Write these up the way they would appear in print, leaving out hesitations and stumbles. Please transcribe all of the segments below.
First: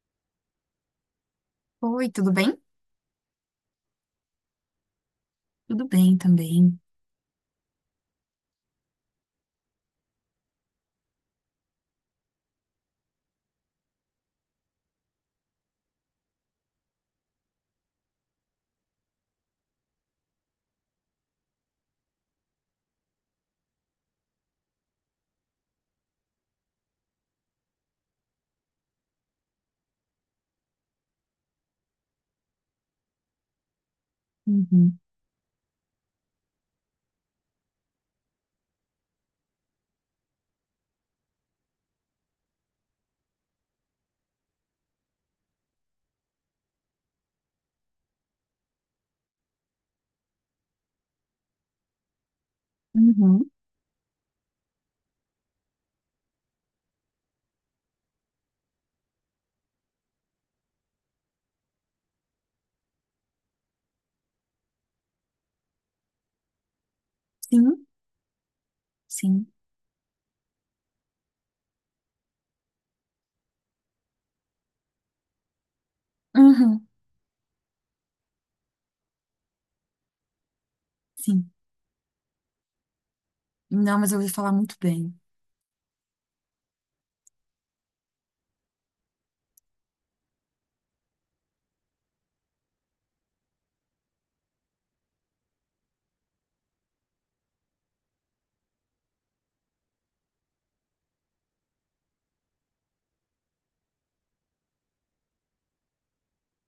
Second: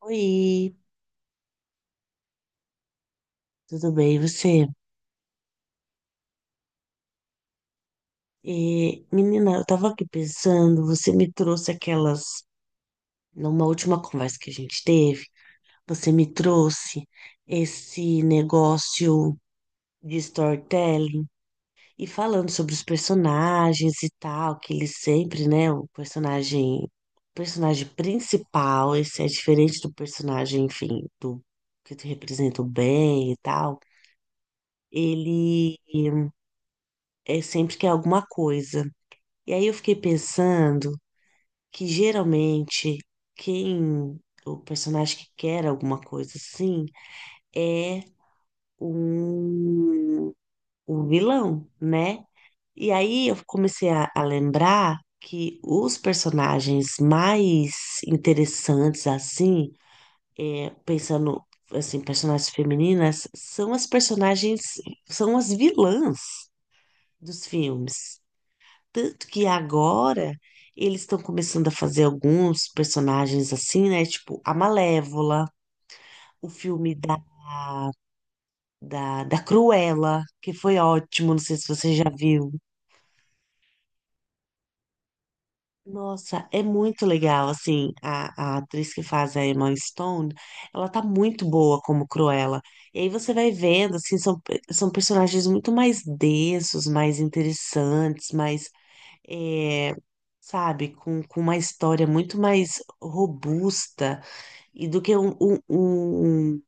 Oi, Oi, tudo bem? tudo bem, e você? Tudo bem também. Menina, eu tava aqui pensando, você me trouxe aquelas, numa última conversa que a gente teve, você me trouxe esse negócio de storytelling e falando sobre os personagens e tal, que eles sempre, né, o personagem principal, esse é diferente do personagem, enfim, do que te representa o bem e tal, Uhum, ele é sempre que é alguma coisa. E aí eu fiquei pensando que geralmente quem o personagem que quer alguma coisa assim é um, um vilão, né? E aí eu uhum. comecei a lembrar que os personagens mais interessantes assim, pensando assim, personagens femininas, são as vilãs dos Sim, filmes. Tanto que sim. agora eles estão começando a fazer alguns personagens assim, né? Tipo a Malévola, o Uhum, filme da, da Cruella, que foi ótimo, não sim. sei se você já viu. Não, mas eu ouvi falar muito bem. Nossa, é muito legal, assim, a atriz que faz a Emma Stone, ela tá muito boa como Cruella. E aí você vai vendo, assim, são personagens muito mais densos, mais interessantes, mais, é, sabe, com uma história muito mais robusta. E do que um, um, um,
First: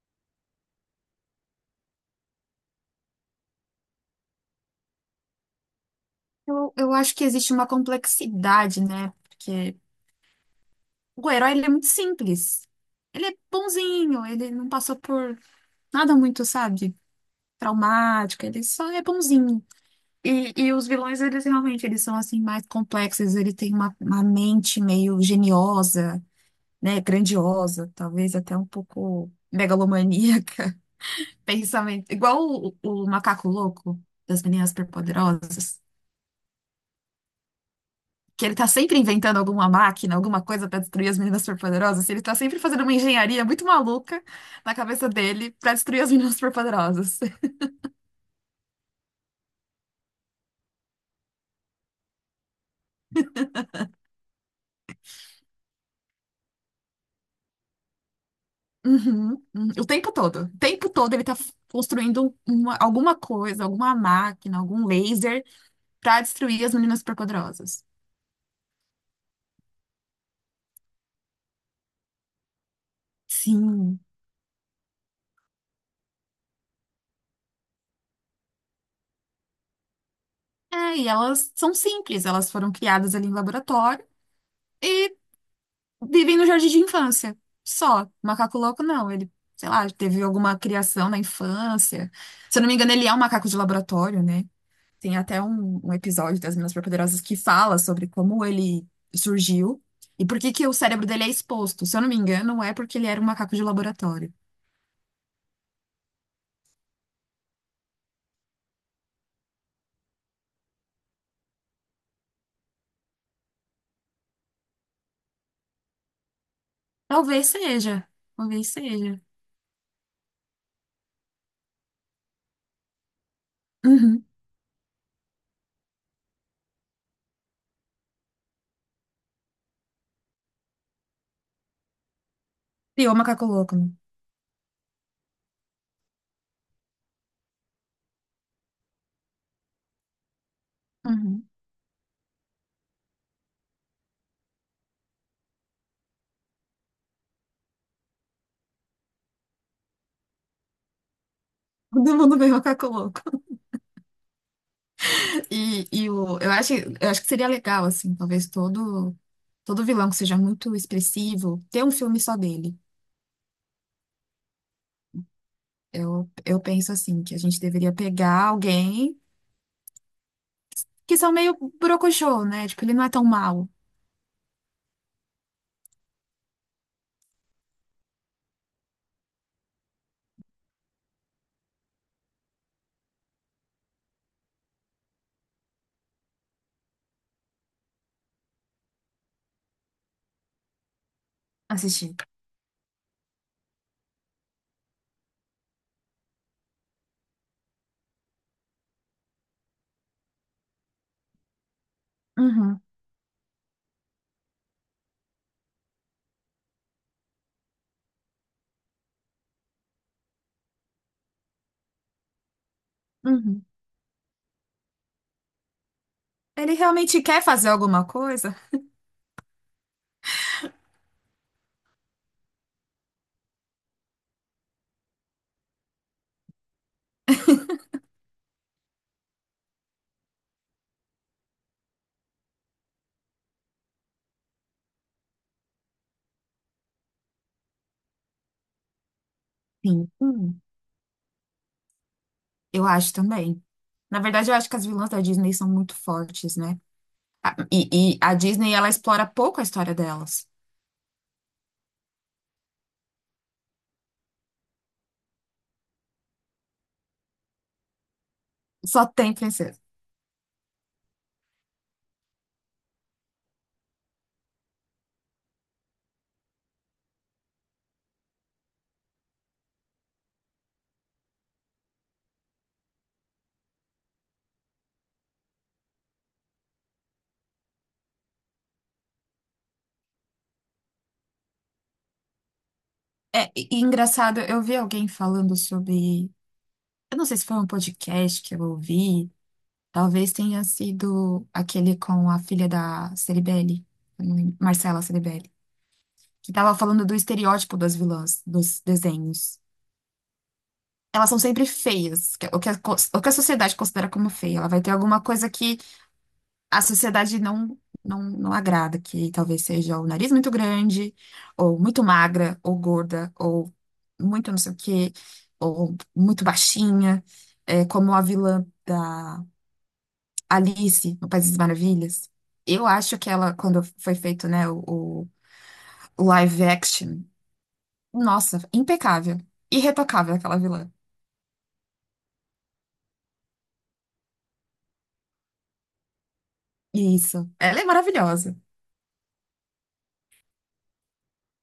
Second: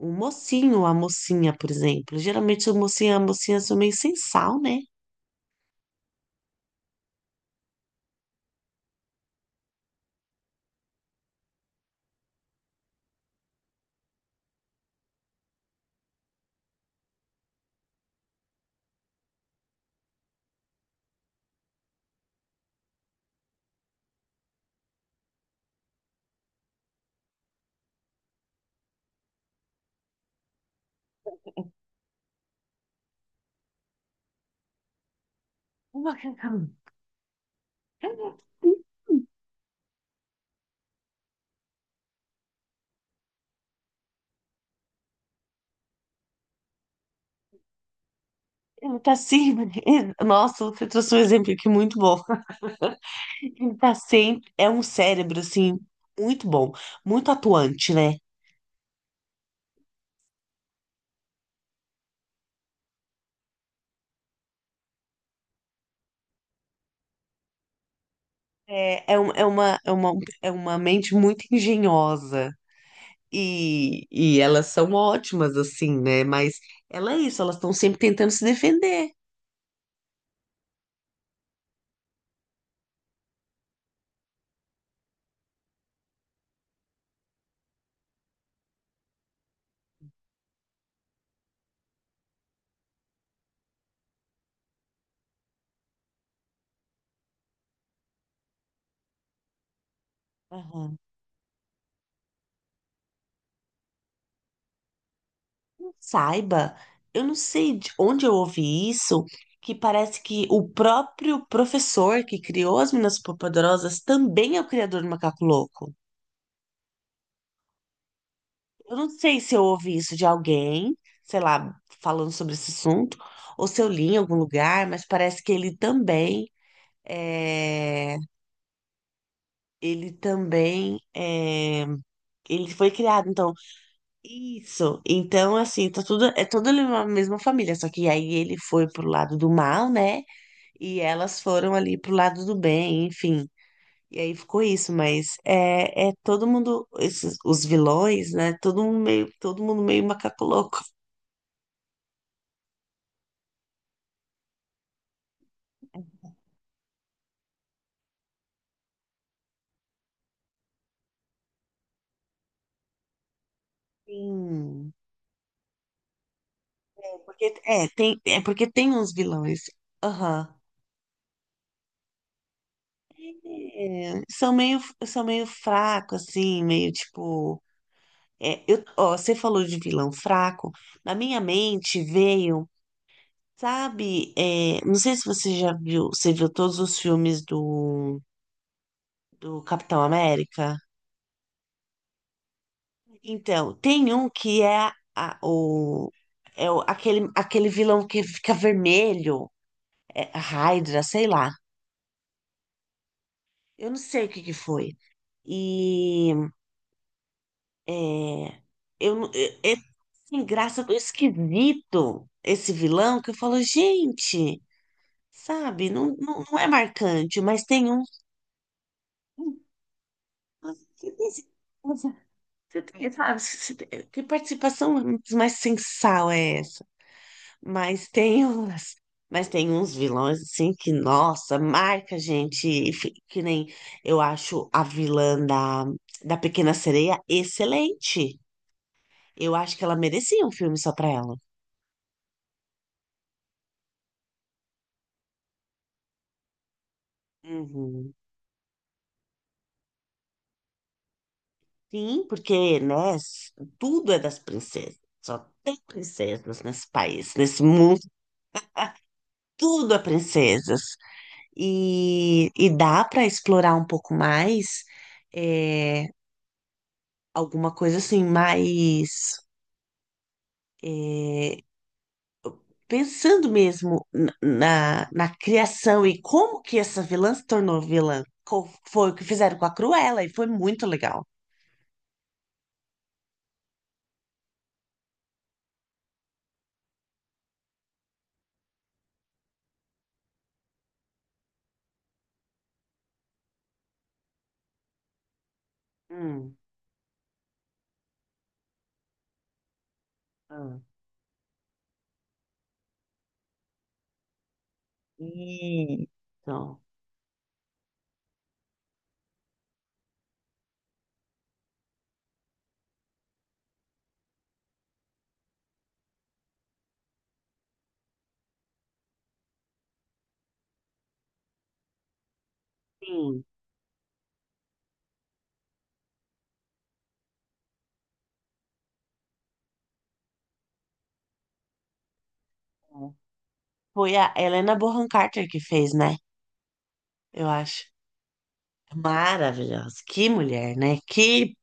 um mocinho ou a mocinha, por exemplo. Geralmente o mocinho e a mocinha são meio sem sal, né? Eu acho que existe uma complexidade, né? Porque o herói, ele é muito simples. Ele é bonzinho, ele não passou por nada muito, sabe, traumático, ele só é bonzinho. E os vilões, eles realmente, eles são, assim, mais complexos, ele tem uma mente meio geniosa, né, grandiosa, talvez até um pouco megalomaníaca. Pensamento. Igual o macaco louco das meninas superpoderosas, uma que ele tá sempre inventando alguma máquina, alguma coisa pra destruir as meninas superpoderosas, e ele tá sempre fazendo uma engenharia muito maluca na cabeça dele pra destruir as meninas superpoderosas. Ele tá sempre. Nossa, você trouxe um exemplo aqui muito bom. Ele tá sempre. É um cérebro, assim, muito bom, muito atuante, né? Uhum, uhum. O tempo todo. O tempo todo ele tá construindo alguma coisa, alguma máquina, algum laser pra destruir as meninas superpoderosas. É, é, um- é uma, é uma, É uma mente muito engenhosa. Sim. E elas são ótimas, assim, né? Mas ela é isso, elas estão sempre tentando se defender. É, e elas são simples, elas foram criadas ali em laboratório. E vivem no jardim de infância. Só. Macaco louco, não. Ele, sei lá, teve alguma criação na infância. Se eu não me engano, ele é um macaco de laboratório, né? Tem até um episódio das Meninas Superpoderosas que fala sobre como ele surgiu e por que que o Aham. cérebro dele é exposto. Se eu não me engano, é porque ele era um macaco de laboratório. Saiba, eu não sei de onde eu ouvi isso, que parece que o próprio professor que criou as Meninas Superpoderosas também é o criador do Macaco Louco. Talvez seja. Talvez Eu não seja. sei se eu ouvi isso de alguém, sei lá, falando sobre esse assunto, ou se eu li em Uhum. algum lugar, mas parece que é, ele também é, ele foi E o criado, macaco então, louco, né? isso. Então, assim, tá tudo, é toda uma mesma família, só que aí ele foi pro lado do mal, né? E elas Uhum. foram ali pro lado do bem, enfim. E aí ficou isso, mas é todo mundo, esses, os vilões, né? Todo mundo meio macaco louco. Todo mundo vê o macaco louco. Eu acho que seria legal, assim, todo vilão que seja muito expressivo, ter um filme só dele. Sim. Eu penso, assim, que a gente deveria É pegar porque tem uns alguém vilões. Aham. que são meio brocochô, né? Tipo, ele não é tão mal É, são meio fraco, assim, meio tipo. Ó, você falou de vilão fraco. Na minha mente veio, sabe? Não sei se você já viu, você viu todos os filmes do, Capitão América? assistir. Então, tem um que é, a, o, é o, aquele, aquele vilão que fica vermelho, a Hydra, sei lá. Uhum, Eu não sei o que que foi. E É, eu, não- é, é sem graça, tão esquisito esse vilão que eu falo, uhum. gente, sabe, não, não, não é Ele realmente marcante, quer mas fazer tem um. alguma coisa? Você tem, certeza? Você tem, sabe, você tem- Que participação mais sensal é essa? Mas tem umas, mas tem uns vilões assim que, nossa, marca, gente, que nem eu acho a vilã da Pequena Sereia excelente. Eu acho que ela Sim. merecia um filme só pra ela. Eu acho também. Na verdade, eu acho que as vilãs da Disney são muito fortes, né? A- Uhum. E, e a Disney, ela explora pouco a história delas. Sim, porque, né, tudo é das princesas. Só tem princesas nesse país, nesse mundo, Só tem princesa. tudo é princesas. E dá para explorar um pouco mais, é, alguma coisa assim, mais, eh, pensando mesmo na, na criação e como que essa vilã se tornou vilã. Foi o que fizeram com a Cruella e foi muito legal. É, e engraçado, eu vi alguém falando sobre. Eu não sei se foi um podcast que eu ouvi, talvez tenha sido aquele com a filha da Ceribelli, eu não lembro, Marcela Ceribelli, que Hum, tava falando do estereótipo das vilãs dos desenhos. ah, Elas são sempre feias, o que a sociedade considera como feia. Ela vai ter alguma coisa que e então, a sociedade não agrada, que talvez seja o nariz muito grande, ou muito magra, ou gorda, ou muito não sei o quê, ou muito baixinha, é, como a vilã da Alice no País das Maravilhas. Eu acho que sim. ela, quando foi feito, né, o live action, nossa, impecável, irretocável aquela vilã. Foi a Helena Bonham Carter que fez, né? Eu Isso, ela acho é maravilhosa. maravilhosa. Que mulher, né? Que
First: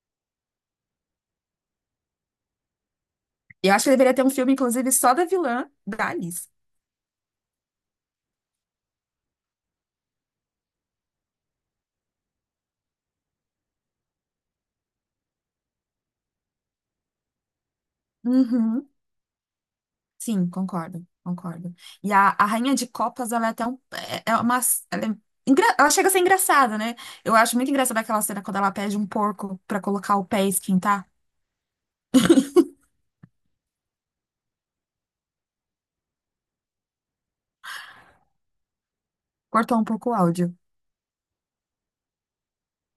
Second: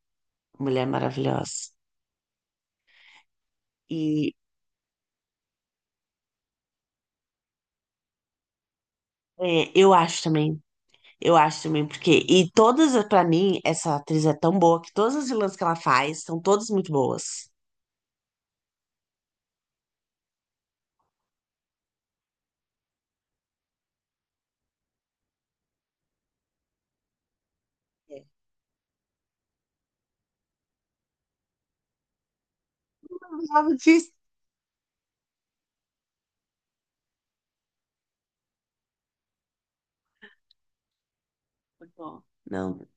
mulher maravilhosa. Eu acho que deveria ter um E filme, inclusive, só da vilã da Alice. Eu acho também, porque. E todas, pra mim, essa atriz é tão boa que todas as vilãs que ela faz são todas muito boas. Uhum. Sim, concordo, concordo. E a Rainha de Copas, ela é até é é uma, é ela chega a ser engraçada, né? Eu acho muito engraçada É. aquela cena quando ela pede um porco pra colocar o pé e esquentar. Eu não lembrava disso. Cortou um pouco o áudio, Muito bom. Não,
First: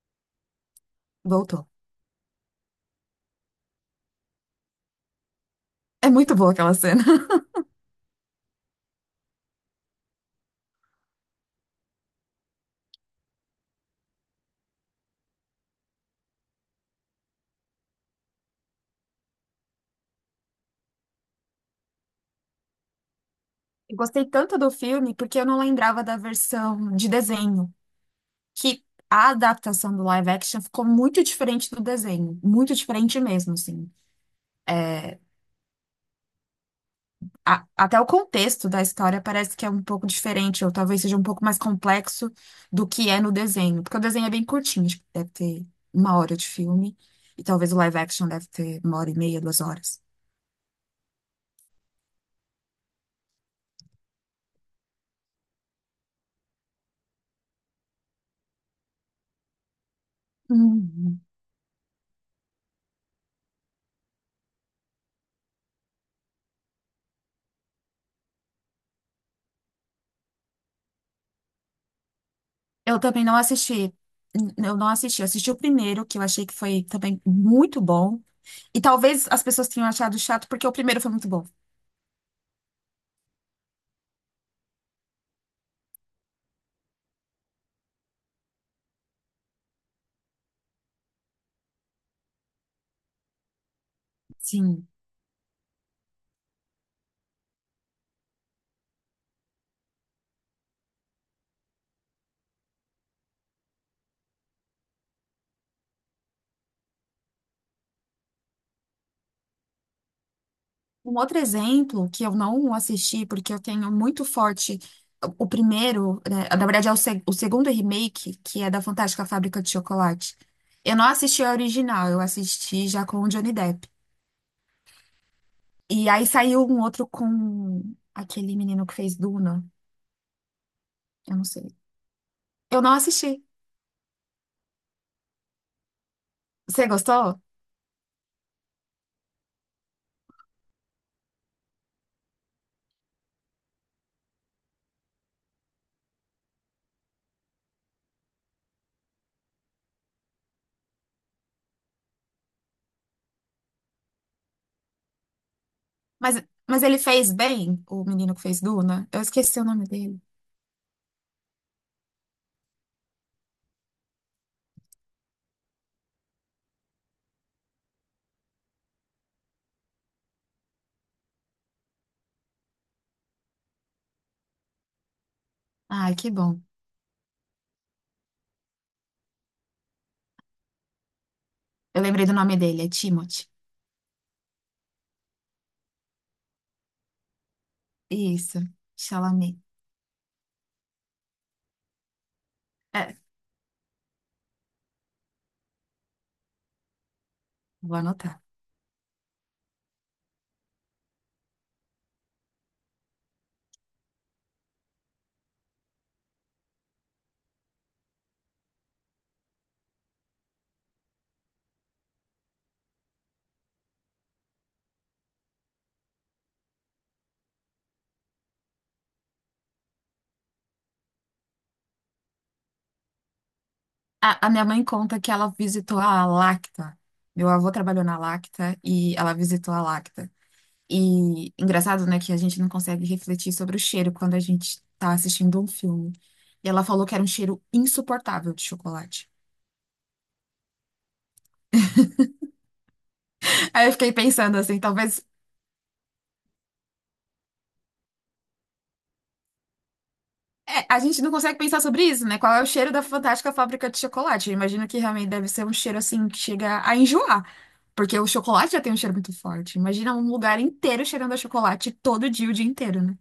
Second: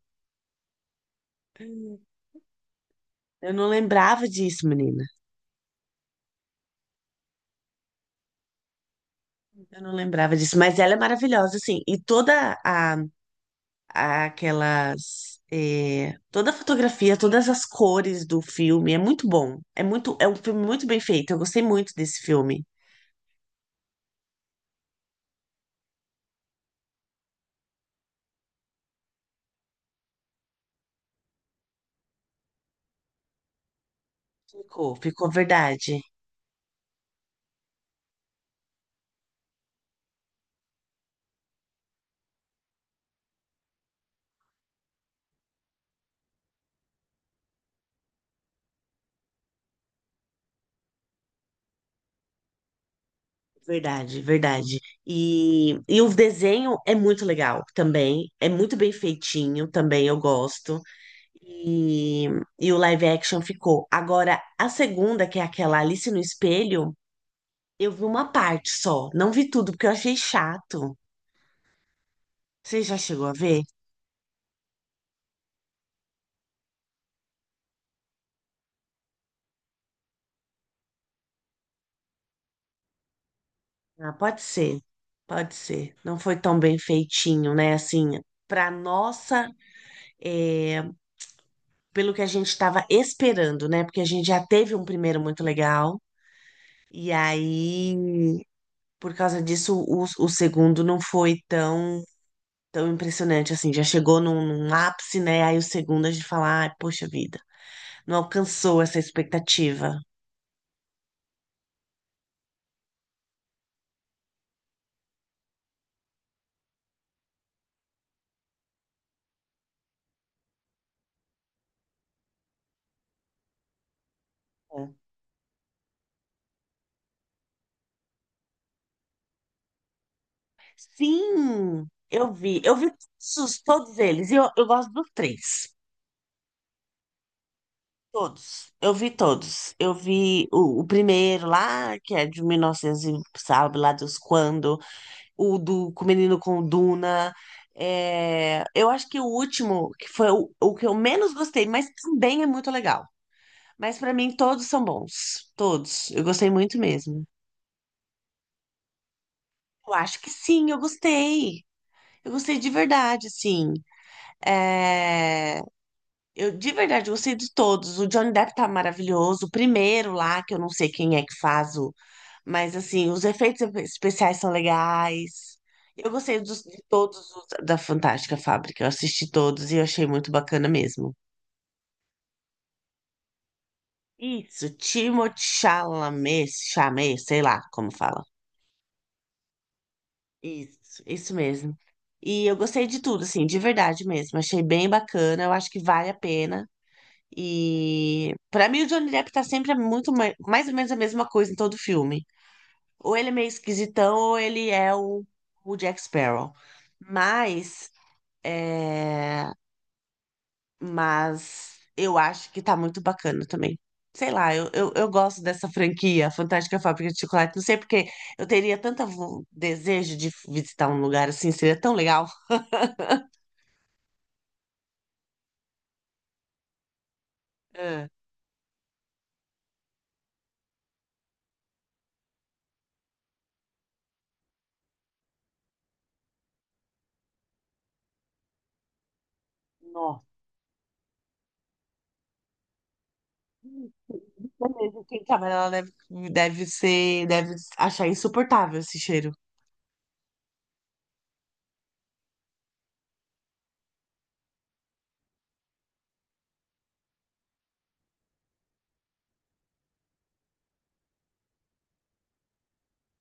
voltou. eu não lembrava disso, menina. É muito boa aquela cena. Eu não lembrava disso, mas ela é maravilhosa, assim. Toda a fotografia, todas as cores do filme, é muito bom. É um filme muito bem feito. Eu gostei muito desse filme. Eu gostei tanto do filme porque eu não lembrava da versão de desenho, que a adaptação do live action ficou muito diferente do desenho, muito diferente mesmo, assim. Ficou, É, ficou verdade, até o contexto da história parece que é um pouco diferente, ou talvez seja um pouco mais complexo do que é no desenho, porque o desenho é bem curtinho, tipo, deve ter uma hora de filme, e talvez o live action deve ter uma hora e meia, duas horas. verdade, verdade. E o desenho é muito legal também, é muito bem feitinho também, eu gosto. Uhum. E, e o live action ficou. Agora, a segunda, que é aquela Alice no Espelho, eu vi uma parte só, não vi tudo porque eu achei chato. Você já Eu também chegou a não ver? assisti, eu não assisti, eu assisti o primeiro, que eu achei que foi também muito bom, e talvez as pessoas tenham achado chato porque o primeiro foi muito bom. Ah, pode ser, pode ser. Não foi tão bem feitinho, né? Assim, para nossa, é, pelo que a gente estava esperando, né? Porque a gente já teve um Sim. primeiro muito legal, e aí, por causa disso, o segundo não foi tão, tão impressionante, assim, já chegou num ápice, né? Aí o segundo a gente fala, ai, poxa vida. Não alcançou essa expectativa. Um outro exemplo que eu não assisti, porque eu tenho muito forte o primeiro, né, na verdade é o, se- o segundo remake, que é da Fantástica Fábrica de Chocolate. Eu não assisti a original, eu assisti já com o Johnny Depp. E aí saiu um outro com aquele menino que fez Duna, eu não sei. Sim, eu vi. Eu Eu vi não assisti. todos, todos eles. E eu gosto dos três. Você gostou? Todos. Eu vi todos. Eu vi o primeiro lá, que é de 1900 e novecentos, e sabe lá dos quando. O do com o menino com Duna. É, eu acho que o último, que foi o que eu menos gostei, mas também é muito legal. Mas pra mim todos são bons, todos. Eu Mas, gostei muito mas ele mesmo. fez bem, o menino que fez Duna? Eu esqueci o nome Eu acho dele. que sim, eu gostei. Eu gostei de verdade, sim. É, Eu, de verdade, gostei de todos. O Johnny Depp tá maravilhoso. O primeiro lá, que eu não sei quem é que faz o. Mas, assim, os efeitos especiais são legais. Eu Ai, que gostei bom. De todos os da Fantástica Fábrica. Eu assisti todos e eu achei muito bacana mesmo. Eu lembrei do nome dele, é Timothy. Isso, Timothée Chalamet, Chalamet, sei lá como fala. Isso, Chalamet. Isso mesmo. E eu gostei de É, tudo, assim, de verdade mesmo. Achei bem bacana. Eu acho que vale a pena. vou E anotar. pra mim o Johnny Depp tá sempre muito mais ou menos a mesma coisa em todo filme. Ou ele é meio esquisitão, ou ele é o Jack Sparrow. Mas, é, mas eu acho que tá muito bacana também. Sei lá, eu gosto dessa franquia, Fantástica Fábrica de Chocolate. Não sei porque eu teria tanto desejo de visitar um lugar assim, seria tão legal. A minha mãe conta que ela visitou a Lacta. Meu avô trabalhou É. na Lacta e ela visitou a Lacta. E engraçado, né, que a gente não consegue refletir sobre o cheiro quando a gente tá assistindo um filme. E ela falou que era um cheiro insuportável de chocolate. Nossa. Aí eu fiquei pensando Até assim, mesmo quem talvez. trabalha lá deve achar insuportável esse cheiro. É, a gente não consegue pensar sobre isso, né? Qual é o cheiro da fantástica fábrica de chocolate? Eu imagino que realmente deve ser um cheiro assim que chega a enjoar. Porque o chocolate já tem um cheiro muito forte. Imagina um lugar inteiro cheirando a chocolate todo dia, o dia inteiro, né?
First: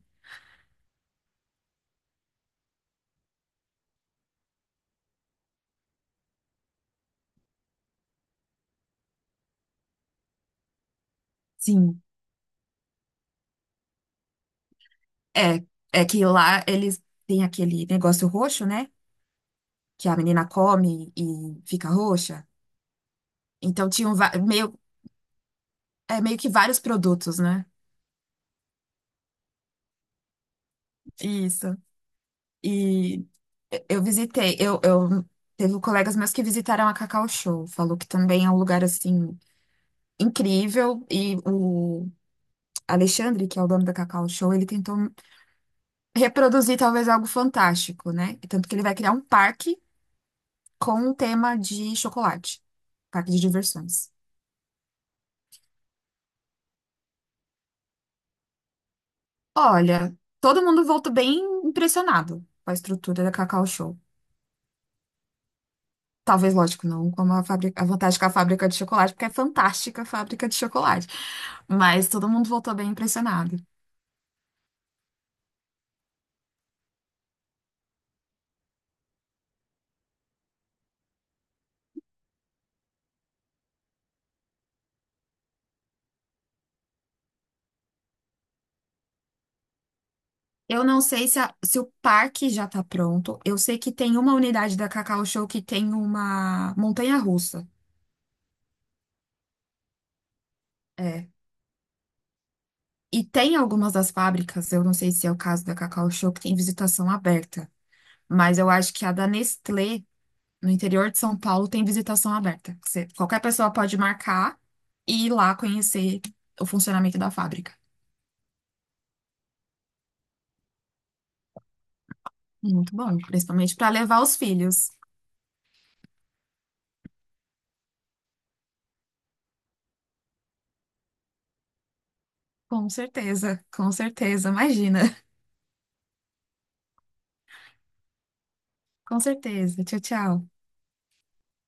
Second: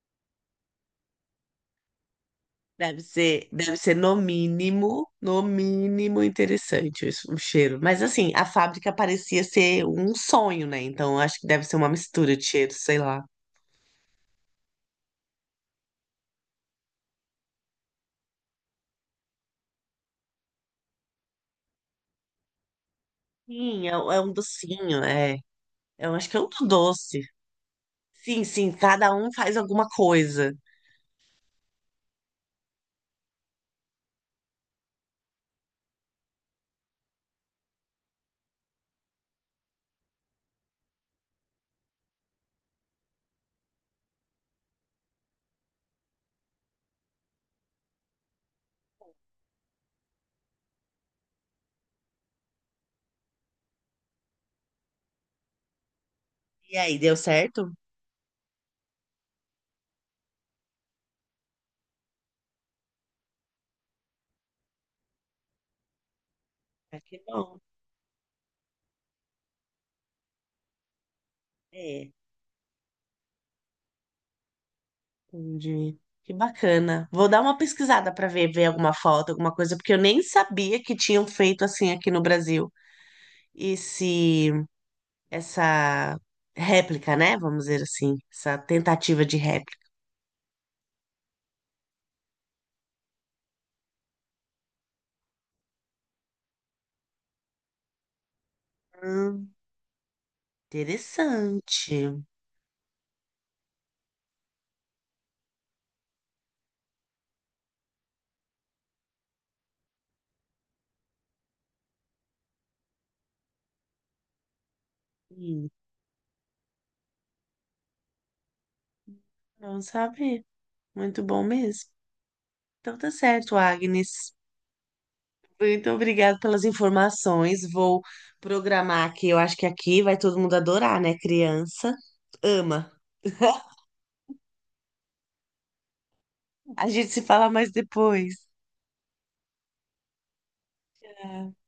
Deve ser no mínimo, no mínimo interessante isso, o cheiro. Mas assim, a fábrica parecia ser um sonho, né? Então acho que deve ser uma Sim. mistura de cheiros, sei lá. É, é que lá eles têm aquele negócio roxo, né? Que a menina come e fica roxa. Sim, Então é, tinham é um docinho, é. Eu acho que meio é um que do vários doce. produtos, né? Sim, sim, cada um faz alguma coisa. Isso. E eu visitei, eu teve colegas meus que visitaram a Cacau Show, falou que também é um lugar assim incrível e o Alexandre, que é o dono da Cacau Show, ele tentou reproduzir talvez algo fantástico, né? Tanto que ele vai criar um parque com um tema de chocolate, parque de diversões. E aí, deu certo? Olha, todo mundo voltou bem impressionado com a estrutura da Cacau Show. Talvez, lógico, Ah, não que como a bom. fábrica, a vantagem com a fábrica de chocolate, porque é fantástica a fábrica de chocolate. Mas É, todo mundo voltou bem impressionado. Entendi. Que bacana. Vou dar uma pesquisada para ver, alguma foto, alguma coisa, porque eu nem sabia que tinham feito assim aqui no Brasil. Esse Essa réplica, né? Vamos dizer assim, essa tentativa de réplica. Eu não sei se o parque já tá pronto. Eu sei que tem uma unidade da Cacau Show que tem uma montanha-russa. Hum, É. interessante. E tem algumas das fábricas, eu não sei se é o caso da Cacau Show, que tem visitação aberta. Mas eu acho que a da Nestlé no interior de São Paulo tem visitação aberta. Que qualquer pessoa pode marcar e ir lá Hum, conhecer o funcionamento da fábrica. bom saber. Muito bom mesmo. Muito Então tá bom, certo, principalmente para levar Agnes. os filhos. Muito obrigada pelas informações. Vou programar aqui. Eu acho que aqui vai todo mundo adorar, né? Criança ama. Com certeza, imagina. A gente se fala mais depois. Com certeza. Tchau, tchau. Tá.